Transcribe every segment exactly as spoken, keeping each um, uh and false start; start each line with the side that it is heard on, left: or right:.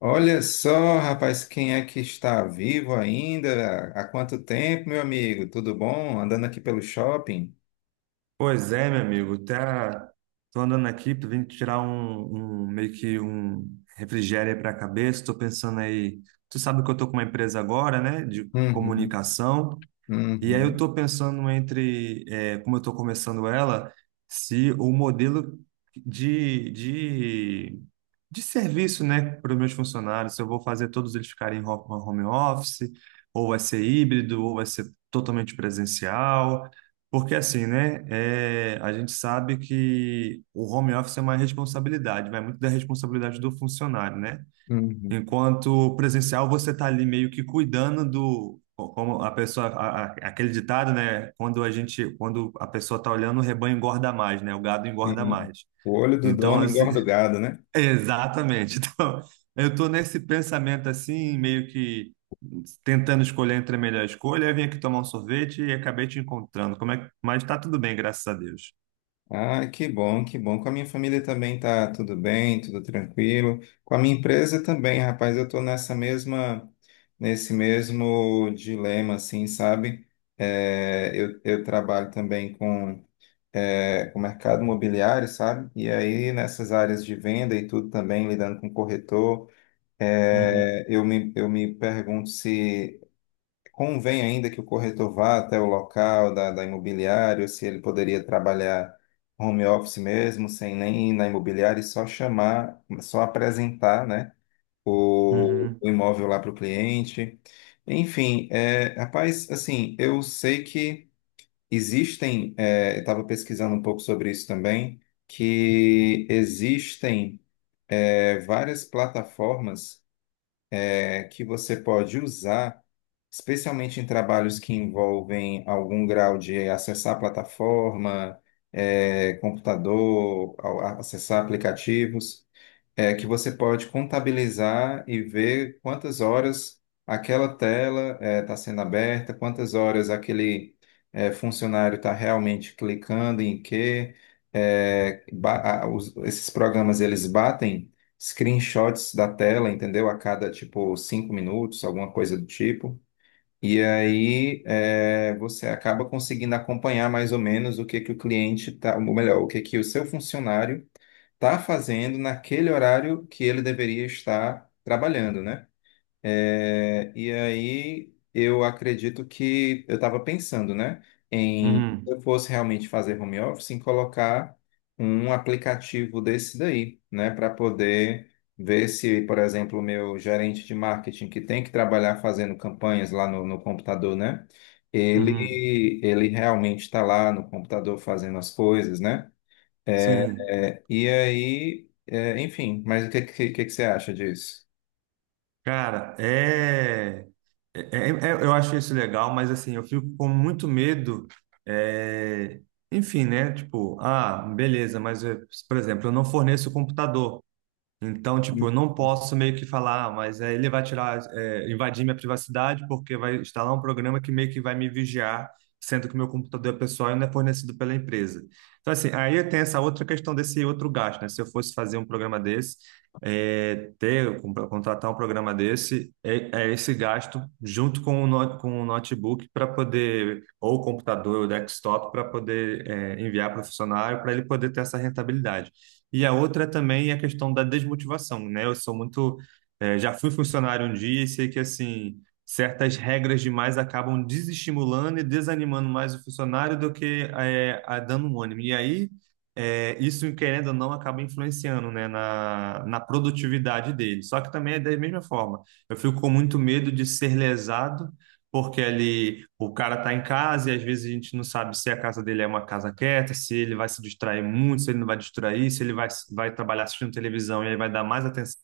left: Olha só, rapaz, quem é que está vivo ainda? Há quanto tempo, meu amigo? Tudo bom? Andando aqui pelo shopping?
right: Pois é, meu amigo, tá, tô andando aqui, tô vindo tirar um, um- meio que um refrigério para a cabeça, tô pensando aí, tu sabe que eu tô com uma empresa agora, né, de
left: Uhum,
right: comunicação, e aí eu
left: uhum,
right: tô pensando entre, é, como eu tô começando ela, se o modelo de, de, de serviço, né, para os meus funcionários, se eu vou fazer todos eles ficarem em ho- home office, ou vai ser híbrido, ou vai ser totalmente presencial, porque assim, né, é, a gente sabe que o home office é uma responsabilidade, vai muito da responsabilidade do funcionário, né?
left: uhum.
right: Enquanto presencial, você está ali meio que cuidando do, co- como a pessoa, a- a- aquele ditado, né? Quando a gente, quando a pessoa está olhando, o rebanho engorda mais, né? O gado engorda
left: Sim.
right: mais.
left: O olho do
right: Então,
left: dono
right: assim,
left: engorda o gado, né?
right: exatamente. Então, eu estou nesse pensamento assim, meio que tentando escolher entre a melhor escolha. Eu vim aqui tomar um sorvete e acabei te encontrando. Como é que... Mas está tudo bem, graças a Deus.
left: Ah, que bom, que bom. Com a minha família também tá tudo bem, tudo tranquilo. Com a minha empresa também, rapaz, eu tô nessa mesma, nesse mesmo dilema, assim, sabe? É, eu, eu trabalho também com é, o mercado imobiliário, sabe? E aí nessas áreas de venda e tudo também, lidando com corretor,
right: Uhum,
left: é, eu me, eu me pergunto se convém ainda que o corretor vá até o local da, da imobiliária, ou se ele poderia trabalhar home office mesmo, sem nem ir na imobiliária e só chamar, só apresentar, né, o,
right: uhum,
left: o imóvel lá para o cliente. Enfim, é, rapaz, assim, eu sei que Existem, é, estava pesquisando um pouco sobre isso também, que existem é, várias plataformas é, que você pode usar, especialmente em trabalhos que envolvem algum grau de acessar a plataforma, é, computador, ao- a- acessar aplicativos é que você pode contabilizar e ver quantas horas aquela tela está sendo aberta, quantas horas aquele eh, funcionário está realmente clicando em que eh, ba- a- os- esses programas eles batem screenshots da tela, entendeu? A cada tipo cinco minutos, alguma coisa do tipo. E aí eh, você acaba conseguindo acompanhar mais ou menos o que que o cliente tá, ou melhor, o que que o seu funcionário está fazendo naquele horário que ele deveria estar trabalhando, né? É, e aí eu acredito que eu estava pensando, né, em se
right: uhum,
left: eu fosse realmente fazer home office, em colocar um aplicativo desse daí, né, para poder ver se, por exemplo, o meu gerente de marketing que tem que trabalhar fazendo campanhas lá no, no computador, né?
right: uhum.
left: Ele, ele realmente está lá no computador fazendo as coisas, né? É,
right: Sim.
left: é, e aí, é, enfim, mas o que, que, que que você acha disso?
right: Cara, é, é- é- é- eu acho isso legal, mas assim, eu fico com muito medo, é, enfim, né? Tipo, ah, beleza, mas, eu- por exemplo, eu não forneço o computador. Então, tipo, eu não posso meio que falar, "Ah, mas é, ele vai tirar, é, invadir minha privacidade porque vai instalar um programa que meio que vai me vigiar, sendo que meu computador é pessoal e não é fornecido pela empresa. Então, assim, aí tem essa outra questão desse outro gasto, né? Se eu fosse fazer um programa desse, é, ter, com- contratar um programa desse, é, é esse gasto junto com o, no- com o notebook para poder, ou o computador, ou o desktop, para poder, é, enviar para o funcionário, para ele poder ter essa rentabilidade. E a outra também é a questão da desmotivação, né? Eu sou muito, eh, já fui funcionário um dia e sei que assim certas regras demais acabam desestimulando e desanimando mais o funcionário do que eh, a dando um ânimo. E aí eh, isso querendo ou não acaba influenciando, né, na, na produtividade dele. Só que também é da mesma forma. Eu fico com muito medo de ser lesado porque ali o cara tá em casa e às vezes a gente não sabe se a casa dele é uma casa quieta, se ele vai se distrair muito, se ele não vai distrair, se ele vai, vai trabalhar assistindo televisão e aí vai dar mais atenção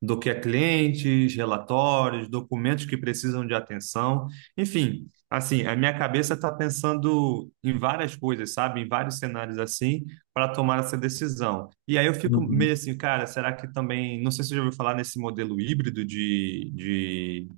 right: do que a clientes, relatórios, documentos que precisam de atenção. Enfim, assim, a minha cabeça está pensando em várias coisas, sabe? Em vários cenários assim, para tomar essa decisão. E aí eu fico meio
left: Uhum.
right: assim, cara, será que também, não sei se você já ouviu falar nesse modelo híbrido de, de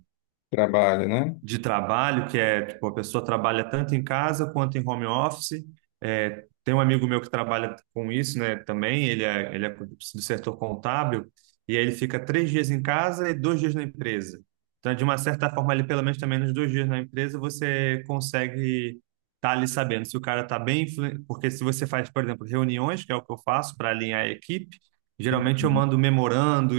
left: Trabalho, né?
right: de trabalho, que é, tipo, a pessoa trabalha tanto em casa quanto em home office. É, tem um amigo meu que trabalha com isso, né, também, ele é, ele é do setor contábil, e aí ele fica três dias em casa e dois dias na empresa. Então, de uma certa forma, ali, pelo menos também nos dois dias na empresa, você consegue estar ali sabendo se o cara está bem, influ- porque se você faz, por exemplo, reuniões, que é o que eu faço para alinhar a equipe, geralmente eu
left: Uhum.
right: mando memorando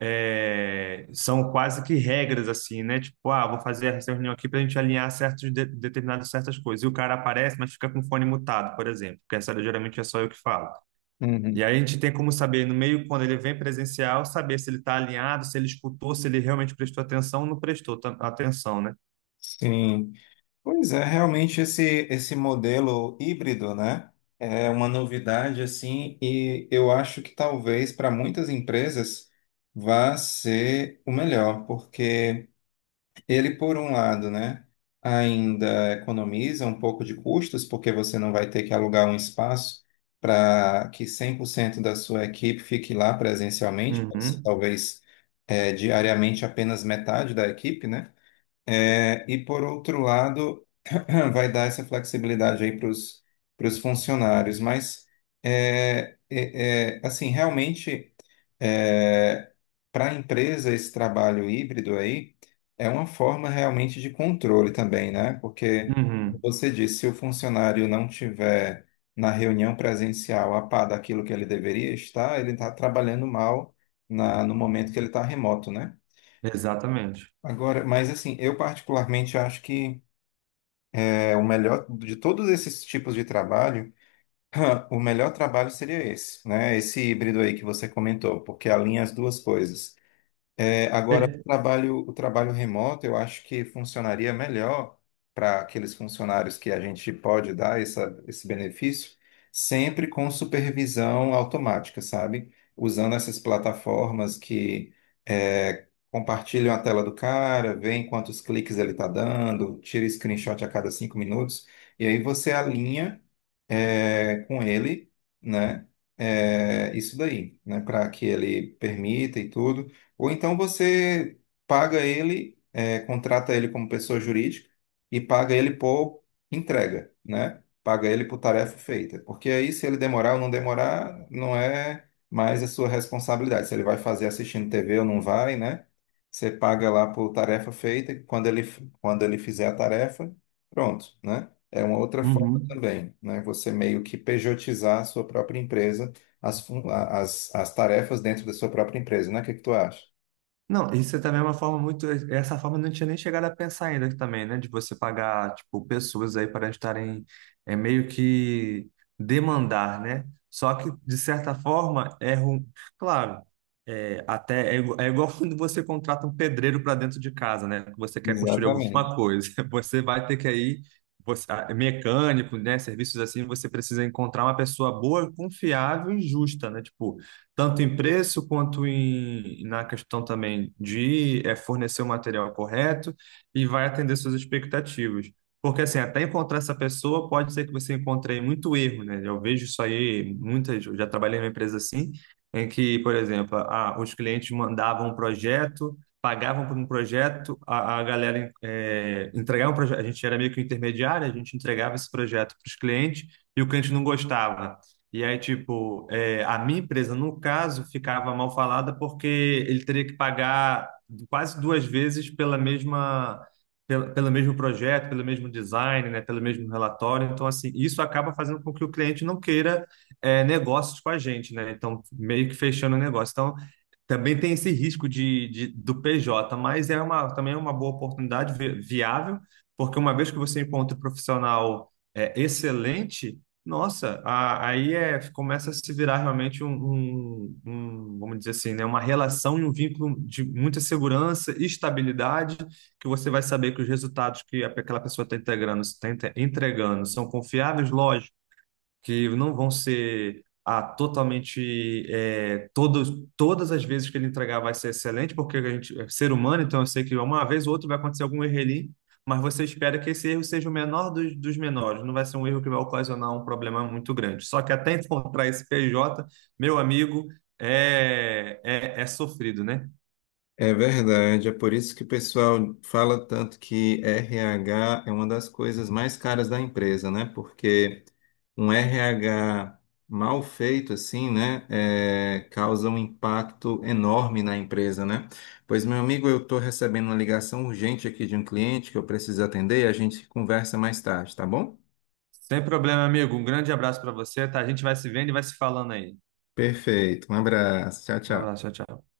right: é, são quase que regras assim, né? Tipo, ah, vou fazer essa reunião aqui para a gente alinhar certos de, determinadas certas coisas. E o cara aparece, mas fica com o fone mutado, por exemplo, porque essa geralmente é só eu que falo.
left: Uhum.
right: E aí a gente tem como saber no meio quando ele vem presencial, saber se ele está alinhado, se ele escutou, se ele realmente prestou atenção ou não prestou ta- atenção, né?
left: Sim. Pois é, realmente esse, esse modelo híbrido, né? É uma novidade, assim, e eu acho que talvez para muitas empresas vá ser o melhor, porque, ele, por um lado, né, ainda economiza um pouco de custos, porque você não vai ter que alugar um espaço para que cem por cento da sua equipe fique lá presencialmente, pode ser,
right: Uhum,
left: talvez eh, diariamente apenas metade da equipe, né? Eh, e, por outro lado, vai dar essa flexibilidade aí para os funcionários, mas é, é, é, assim, realmente para a empresa esse trabalho híbrido aí é uma forma realmente de controle também, né? Porque como
right: uhum,
left: você disse, se o funcionário não tiver na reunião presencial a par daquilo que ele deveria estar, ele está trabalhando mal na, no momento que ele está remoto, né?
right: exatamente.
left: Agora, mas assim, eu particularmente acho que é o melhor de todos esses tipos de trabalho, o melhor trabalho seria esse, né? Esse híbrido aí que você comentou, porque alinha as duas coisas. É, agora, o
right: É,
left: trabalho, o trabalho remoto, eu acho que funcionaria melhor para aqueles funcionários que a gente pode dar essa, esse benefício, sempre com supervisão automática, sabe? Usando essas plataformas que é, compartilham a tela do cara, veem quantos cliques ele está dando, tira screenshot a cada cinco minutos, e aí você alinha é, com ele, né? É, isso daí, né? Para que ele permita e tudo. Ou então você paga ele, é, contrata ele como pessoa jurídica e paga ele por entrega, né? Paga ele por tarefa feita. Porque aí, se ele demorar ou não demorar, não é mais a sua responsabilidade. Se ele vai fazer assistindo T V ou não vai, né? Você paga lá por tarefa feita, e quando ele, quando ele fizer a tarefa, pronto, né? É uma outra forma
right: uhum.
left: também, né? Você meio que pejotizar a sua própria empresa, as, fun- a- as, as tarefas dentro da sua própria empresa, né? O que que tu acha?
right: Não, isso também é uma forma muito. Essa forma eu não tinha nem chegado a pensar ainda também, né? De você pagar, tipo, pessoas aí para estarem é, meio que demandar, né? Só que, de certa forma, é ruim. Claro, é, até é, igu- é igual quando você contrata um pedreiro para dentro de casa, né? Que você quer construir alguma
left: Exatamente.
right: coisa. Você vai ter que aí, você, ah, é mecânico, né? Serviços assim, você precisa encontrar uma pessoa boa, confiável e justa, né? Tipo, tanto em preço quanto em, na questão também de eh, fornecer o material correto e vai atender suas expectativas. Porque assim, até encontrar essa pessoa, pode ser que você encontre aí muito erro, né? Eu vejo isso aí, muitas, eu já trabalhei numa empresa assim, em que, por exemplo, ah, os clientes mandavam um projeto, pagavam por um projeto, a, a galera eh, entregava um projeto, a gente era meio que um intermediário, a gente entregava esse projeto para os clientes e o cliente não gostava. E aí, tipo, é, a minha empresa, no caso, ficava mal falada porque ele teria que pagar quase duas vezes pela mesma, pelo, pelo mesmo projeto, pelo mesmo design, né, pelo mesmo relatório. Então, assim, isso acaba fazendo com que o cliente não queira é, negócios com a gente, né? Então, meio que fechando o negócio. Então, também tem esse risco de, de- do P J, mas é uma, também é uma boa oportunidade vi- viável, porque uma vez que você encontra um profissional é, excelente, nossa, a- aí é, começa a se virar realmente um, um- um, vamos dizer assim, né, uma relação e um vínculo de muita segurança e estabilidade, que você vai saber que os resultados que aquela pessoa está integrando, está entregando são confiáveis, que não vão ser ah, totalmente é, todos, todas as vezes que ele entregar vai ser excelente, porque a gente é ser humano, então eu sei que uma vez ou outra vai acontecer algum erro ali, mas você espera que esse erro seja o menor dos, dos menores, não vai ser um erro que vai ocasionar um problema muito grande. Só que até encontrar esse P J, meu amigo, é, é, é sofrido, né?
left: É verdade, é por isso que o pessoal fala tanto que R H é uma das coisas mais caras da empresa, né? Porque um R H mal feito, assim, né, é, causa um impacto enorme na empresa, né? Pois, meu amigo, eu estou recebendo uma ligação urgente aqui de um cliente que eu preciso atender e a gente conversa mais tarde, tá bom?
right: Sem problema, amigo. Um grande abraço para você, tá? A gente vai se vendo e vai se falando aí.
left: Perfeito, um abraço, tchau,
right: Um
left: tchau.
right: abraço, tchau, tchau.